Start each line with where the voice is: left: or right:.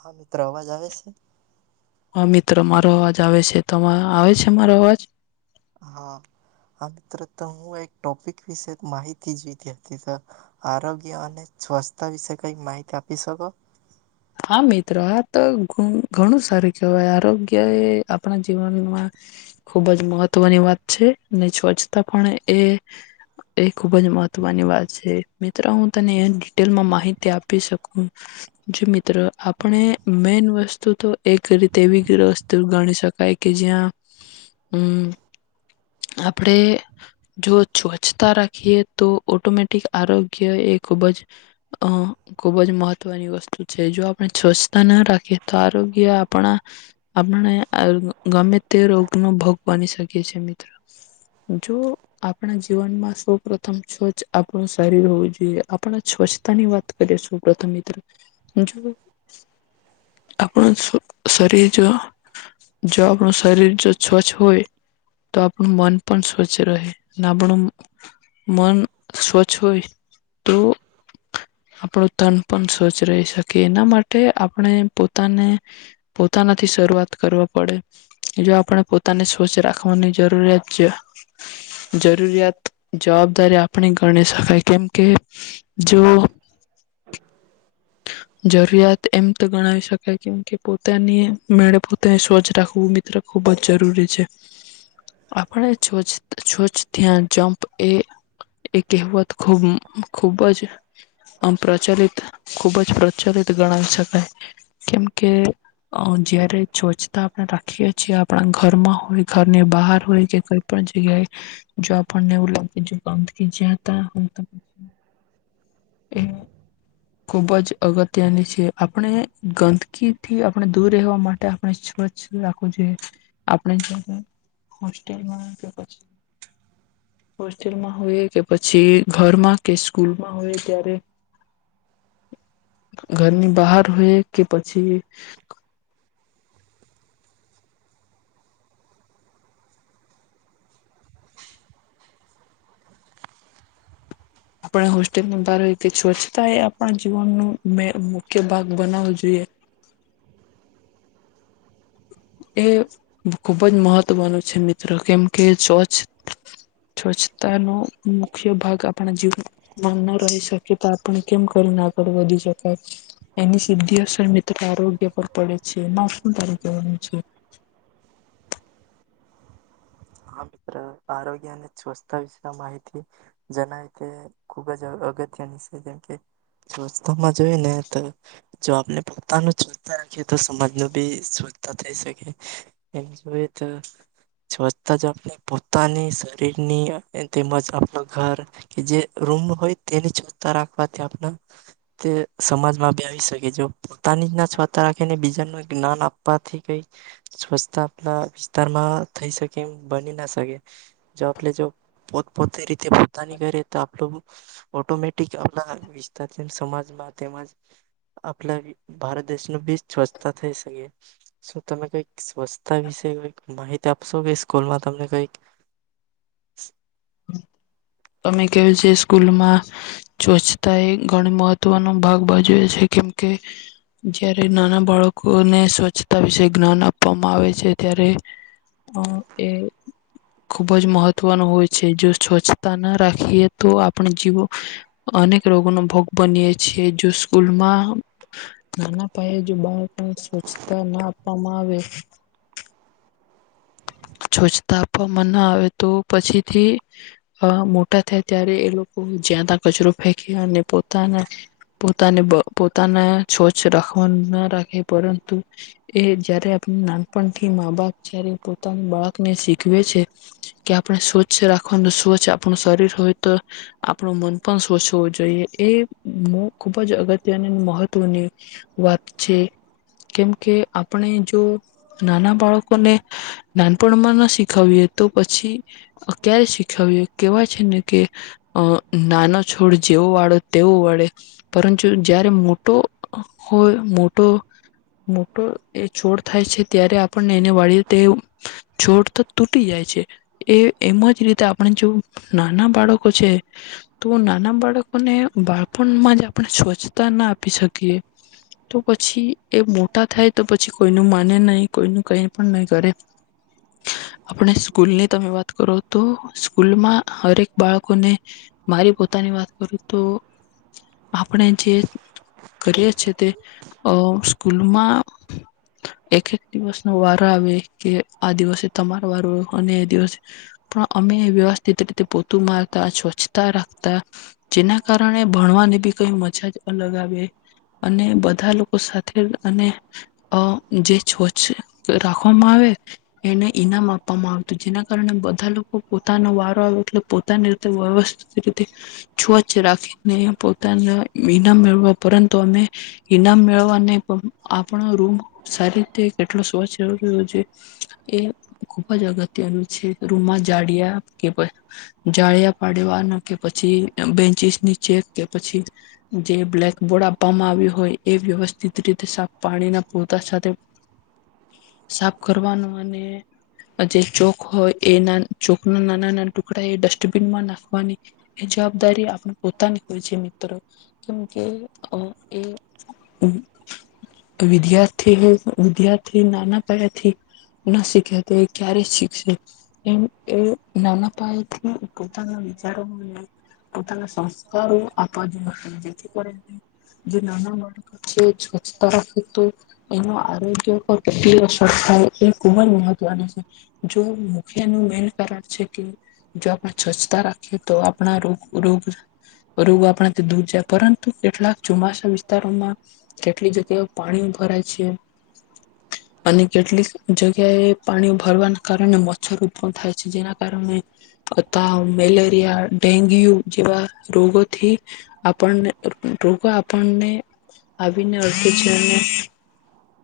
right: હા મિત્રો અવાજ આવે છે
left: હા મિત્રો મારો અવાજ આવે છે તો આવે છે મારો અવાજ
right: હા હ મિત્રો તો હું એક ટોપિક વિશે માહિતી જીધી હતી તો આરોગ્ય અને સ્વસ્થતા વિશે કઈ માહિતી આપી શકો
left: હા મિત્રો આ તો ઘણું સારું કહેવાય આરોગ્ય એ આપણા જીવનમાં ખુબ જ મહત્વની વાત છે સ્વચ્છતા પણ એ એ ખૂબ જ મહત્વની વાત છે મિત્રો હું તને ડિટેલમાં માહિતી આપી શકું મ આપણે મેન વસ્તુ તો એક રીતે એવી વસ્તુ ગણી શકાય કે જ્યાં હમ આપણે જો સ્વચ્છતા રાખીએ તો ઓટોમેટિક આરોગ્ય એ ખુબ જ અ ખુબ જ મહત્વની વસ્તુ છે જો આપણે સ્વચ્છતા ના રાખીએ તો આરોગ્ય આપણા આપણને ગમે તે રોગનોો ભોગ બની શકીએ છીએ્ર જો આપણા જીવનમાં સૌપથમ સ્વચ્છ આપણું શરીર હોવું જોઈએ આપણા સ્વચ્છતાની વાત કરીએ સૌપથમ મિત્ર જો આપણ શરીર જો જો આપણું શરીર જો સ્વચ્છ હોય તો આપણું મન પણ સ્વચ્છ રહે અને આપણું મન સ્વચ્છ હોય તો આપણું તન પણ સ્વચ્છ રહી શકીએ એના માટે આપણે પોતાને પોતાનાથી શરૂઆત કરવા પડે જો આપણે પોતાને સ્વચ્છ રાખવાની જરૂરિયાત છે જરૂરિયાત જવાબદારી આપણી ગણી ાય કેમ કે જો જરૂરિયાત એમ તો ગણાવી શકાય કેમ કે પોતાની મેળે પોતાને સ્વચ્છ રાખવું ખૂબ જ જરૂરી છે આપણે છો ત્યા જમપ એ એ કહેવત ખૂબ ખૂબ જ પ્રચલિત ખુબ જ પ્રચલિત ગણાવી શકાય કેમ કે જયારે સ્વચછતા આપણે રાખીએ છીએ આપણા ઘરમાં હોય ઘરની બહાર હોય કે કોઈ પણ જગ્યાએ જો આપણને એવું લાગે જો ગંદકી જતા એ ખૂબ જ અગત્યની છે આપણે ગંદકીથી આપણે દૂર રહેવા માટે આપણે સ્વચ્છ રાખવું જોઈએ આપણે હોસ્ટેલમાં હોસ્ટેલમાં હો કે પછી ઘરમાં કે સ્કૂલમાં હોય ત્યારે ઘરની બહાર હોય કે પછી આપણે હોસ્ટેલમાં ભાર સ્વચ્છતા એ આપણા જીવનનું મુખ્ય ભાગ બનાવવો જોઈએ એ ખૂબ જ મહત્વનું છે મિત્રો કેમ કે સ્વચછ સ્વચ્છતાનો મુખ્ય ભાગ આપણા જીવ ના ન રહી શકે ત પણ કેમ કરીને આગળ વધી શકાય એની સીધી અસર મિત્રો આરોગ્ય પર પડે છે શું તારી તોનું છે
right: હા મિત્ર આરોગ્ય અને સ્વચ્તા વિશે માહિતી જણાવ તે ખુબ જ અગત્યની છે જેમકે સ્વચ્છતામાં જોઈ ને તો જો આપને પોતાનું સ્ચ્ રાખીએ તો સમાજ ન બી સ્વચ્છતા થઈ શકે એમ જોઈએ તો જ આપણે પોતાની શરીરની તેમજ આપણા ઘર કે જે રૂમ હોય તેને છતા રાખવાથી આપણા તે સમાજમાં બ આવી શકે જો પોતાની જ ના છતા રાખીને બીજાનું જ્ઞાન આપવાથી કઈ સ્વચ્છતા આપણા વિસ્તારમાં થઈ શકે ના આપણે જો પોતપોતે રીતે પોતાની કરીએ તો આપણું ઓટોમેટિક આપ વિસ્તાર સમાજમાં તેમજ આપ ભારત દેશનું બી સ્વચ્છતા થઈ શકે શું તમે કઈક સ્વચ્છતા વિશે માહિતી આપશો કે સ્કૂલમાં તમને કઈક
left: અમે ક છે સ્કૂલમાં સ્વચ્છતા એ ઘણી મહત્વનો ભાગ બાજવે છે કેમ કે જયારે નાના બાળકોને સ્વચ્છતા વિશે જ્ઞાન આપવામાં આવે છે ત્યારે એ ખુબ જ મહત્વનું હોય છે જો સ્વચ્છ ના રાખીએ તો આપણે જીવો અનેક રોગોનો ભોગ બનીએ છીએ જો સ્કૂલમાં નાના પાયે જો બાળકને સ્વચ્છતા ના આપવામાં આવે છવછતા આપવામાં ના આવે તો પછીથી મોટા થયા ત્યારે એ લોકો જ્યાં ત્યાં કચરો ફેંકે અને પોતાના પોતાને પોતાના છોછ રાખવા ના રાખે પરંતુ એ જય્યારે આપ નાનપણથી મા બાપ જ્યારે બાળકને શીખવે છે કે આપણે સ્વચ્છ રાખવાનું સ્વચ્છ આપણું શરીર હોય તો આપણું મન પણ સ્વચ્છ હોવું જોઈએ એ ખુબ જ અગત્યની મહત્વની વાત છે કેમ કે આપણે જો નાના બાળકોને નાનપણમાં ના શીખાવીએ તો પછી ક્યારે શીખાવએ કહેવાય છે ને કે નાનો છોડ જેવો વાળો તેવો વાળે પરંતુ જ્યારે મોટો હોય મોટો મોટો એ છોડ થાય છે ત્યારે આપણને એને વાળીએ તે જોડ તો તૂટી જાય છે એ એમ જ રીતે આપણે જો નાના બાળકો છે તો નાના બાળકોને બાળપણમાં જ આપણે સ્વચ્છતા ના આપી શકીએ તો પછી એ મોટા થાય તો પછી કોઈનું માને નહીં કોઈનું કઈ પણ નહી કરે આપણે સ્કૂલની તમે વાત કરો તો સ્કૂલમાં હરેક બાળકોને મારી પોતાની વાત કરું તો આપણે જે કરીએ છેએ તે સ્કૂલમાં એક એક દિવસનો વારો આવે કે આ તમાર વાળું અને એ દિવસે પણ અમે વ્યવસ્થિત રીતે પોતું મારતા સ્વચ્છતા રાખતા જેના કારણે ભણવાની બી કઈ મજા જ અલગ આવે અને બધા લોકો સાથે અને જે સ્વચ્છ રાખવામાં આવે એને ઈનામ આપવામાં આવતું જેના કારણે બધા લોકો પોતાનો વારો એટલે પોતાની રીતે વ્યવસ્થિત રીતે સ્વચ્છ રાખીને પોતાના ઈનામ મેળવા પરંતુ અમે ઈનામ મેળવવા નહી પણ આપણો રૂમ સારી રીતે કેટલો સ્વચ્છ રહ્યો છે એ ખુબ જ અગત્યનું છે રૂમમાં જાળિયા કે જાળિયા પાડવાનું કે પછી બેન્ચિસ ની ચેક કે પછી જે બ્લેકબોર્ડ આપવામાં આવ્યું હોય એ વ્યવસ્થિત રીતે સાફ પાણીના પરતા સાથે સાફ કરવાનું જે ચોક હોય એ ચોક ના નાના નાના ટુકડા એ ડસ્ટબીનમાં નાખવાની એ જવાબદારી આપણે પોતાની હોય છે મિત્રો કેમકે એ વિદ્યાર્થી વિદ્યાર્થી નાના પયાથી ના શીખે તો એ ક્યારે શીખશે એમ એ નાના પાયેથી પોતાના વિચારો પોતાના સંસ્કારું આપજ હત જે જે નાના બાળકો છે સ્વચ્છતા રાખે તો એનો આરોગ્ય પર કે અસર થાય એ. ખૂબ જ મહત્વનું છે જો મુખ્યનું મેન કારણ છે કે જો આપણે સ્વચ્છતા રાખીએ તો આપણાોગ રોગ રોગ આપણા દૂર જાય પરંતુ કેટલાક ચોમાસા વિસ્તારોમાં કેટલી જગ્યાઓ પાણી ભરાય છે અને કેટલીક જગ્યાએ પાણી ભરવાના કારણે મચ્છર ઉત્પન્ન થાય છે જેના કારણે તાવ મેલેરિયા ડેન્ગ્યુ જેવા રોગોથી આપણને રોગો આપણને આવીને અટકે છે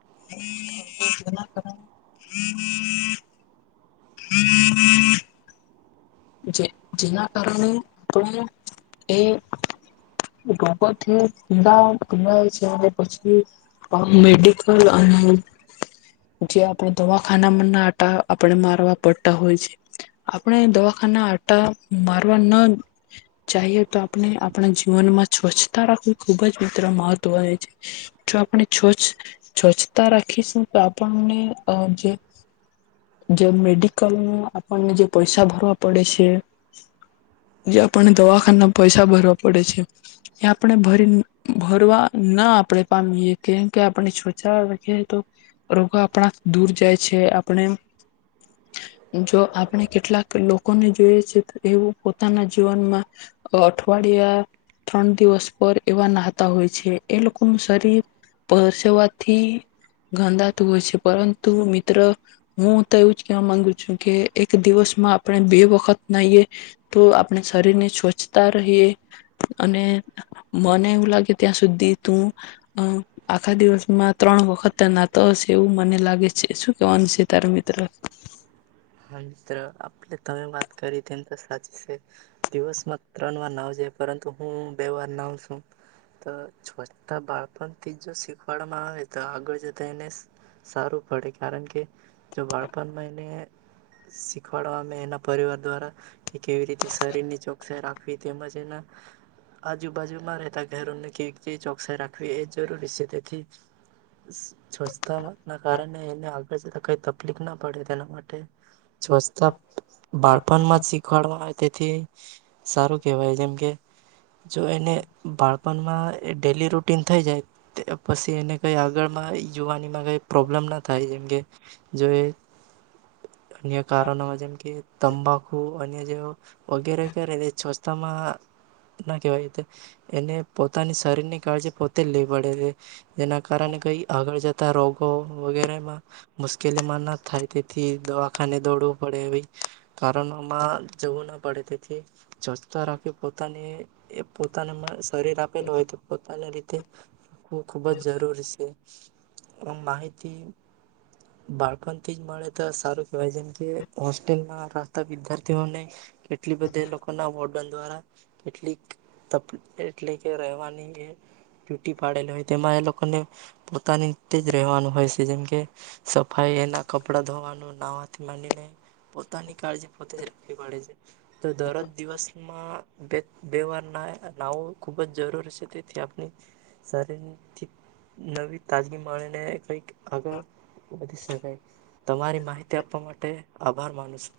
left: [inaudible] [inaudible] જે જેના કારણે એ રોગોથી છે પછી મેડિકલ અને જે આપણે દવાખાનામાં ના આપણે મારવા પડતા હોય છે આપણે દવા ટા મારવા ન જઈએ તો આપણે આપણા જીવનમાં સ્વચ્છતા રાખવી ખુબ જ મિત્ર મહત્વ હો છે જો આપણે સ્વ્છ સ્વચ્છતા રાખીશું તો આપણને જે મેડિકલમાં આપણને જે પૈસા ભરવા પડે છે જે આપને દવાખા પૈસા ભરવા પડે છે આપણે ભરી ભરવા ના આપણે પામીએ કેમકે આપણે સ્્વચા તો રોગો આપણા દૂર જાય છે આપણે જો આપણે કેટલાક લોકો જો છે એવ પોતાના જીવનમાં અઠવાડિયા ત્રણ દિવસ પર એવા નાહતા હોય છે એ લોકોનુંું શરીર પરસેવાથી ગંદાતું હોય છે પરંતુ મિત્ર હું તો એવું જ કેવા માંગુ છું કે એક દિવસમાં પણ બે વખત ના એ તો આપણે શરીર ને સ્વચ્છતા રહીએ અને મને એવું લાગે ત્યાં સુધી તું આખા દિવસમાં ત્રણ વખત નાતો હશે એવું મને લાગે છે શું કેવાનું છે તારા મિત્ર
right: હા મિત્ર આપણે તમે વાત કરી તેમમ તો સાચી છે દિવસમાં ત્રણ વાર ના આવજાય પરંતુ હું બે વાર ના આવ છું તો છોા બાળપણથી જો શીખવાડવામાં આવે તો આગળ જતા એને સારું પડે કારણ કે જો બાળપણમાં એને શીખવાડવા એના પરિવાર દ્વારા કે કેવી રીતે શરીર ની ચોકસાઈ રાખવી તેમજ એના આજુબાજુમાં રહેતા ઘરોને કેવી રીતે ચોકસાઈ રાખવી એ જરૂરી છે તેથી સ્વચ્છતા ના કારણે એને આગળ જતા કઈ તકલીફ ના પડે તેના માટે સ્ચતા બાળપણમાં જ શીખવાડવામાં આવે તેથી સારું કેહેવાય જેમકે જો એને બાળપણમાં ડેલી રૂટીન થઈ જાય પછી એને કઈ આગળમાં યુવાનીમાં કઈ પ્રોબ્લેમ ના થાય જેમકે જો એ અન્ય કારણોમાં જેમ કે તંબાકુ અન્ય જે વગેરે કરે છોસ્તામાં ના કહેવાય એને પોતાની શરીરની કાળજી પોતે જ લે પડે છે જેના કારણે કઈ આગળ જતા રોગો વગેરેમાં મુશ્કેલીમાં ના થાય તે થી દવાખાને દોડવું પડે એ કારણોમાં જવું ના પડે તેથી ચચતા રાખી પોતાને પોતાના શરીર આપેલું હોય તો પોતાની રીતે તે હું ખૂબ જ જરૂરી છે આ માહિતી બાળપણથી જ મળે સારું કહેવાય જેમ કે હોસ્ટેલ ના રસ્તા વિદારથી ઓને કેટલી બધા લોકો ના વ દ્વારા કેટલીક એટલે કે રહેવાની એ ડ્યુટી પાડેલી હોય તેમાં એ લોકોને પોતાની જ રહેવાનું હોય છે જેમ કે સફાઈ એના કપડા વાનું નાહવાથી માંનીને પોતાની કાળજી પોતે જ રાખવી પડે છે તો દરજ દિવસમાં બે બે વાર ના નાવો ખૂબ જ જરૂરી છે તેથી આપણી શરીરથી નવી તાજગી મળીને કઈક આગળ વધી શકાય તમારી માહિતી આપવા માટે આભાર માનું છ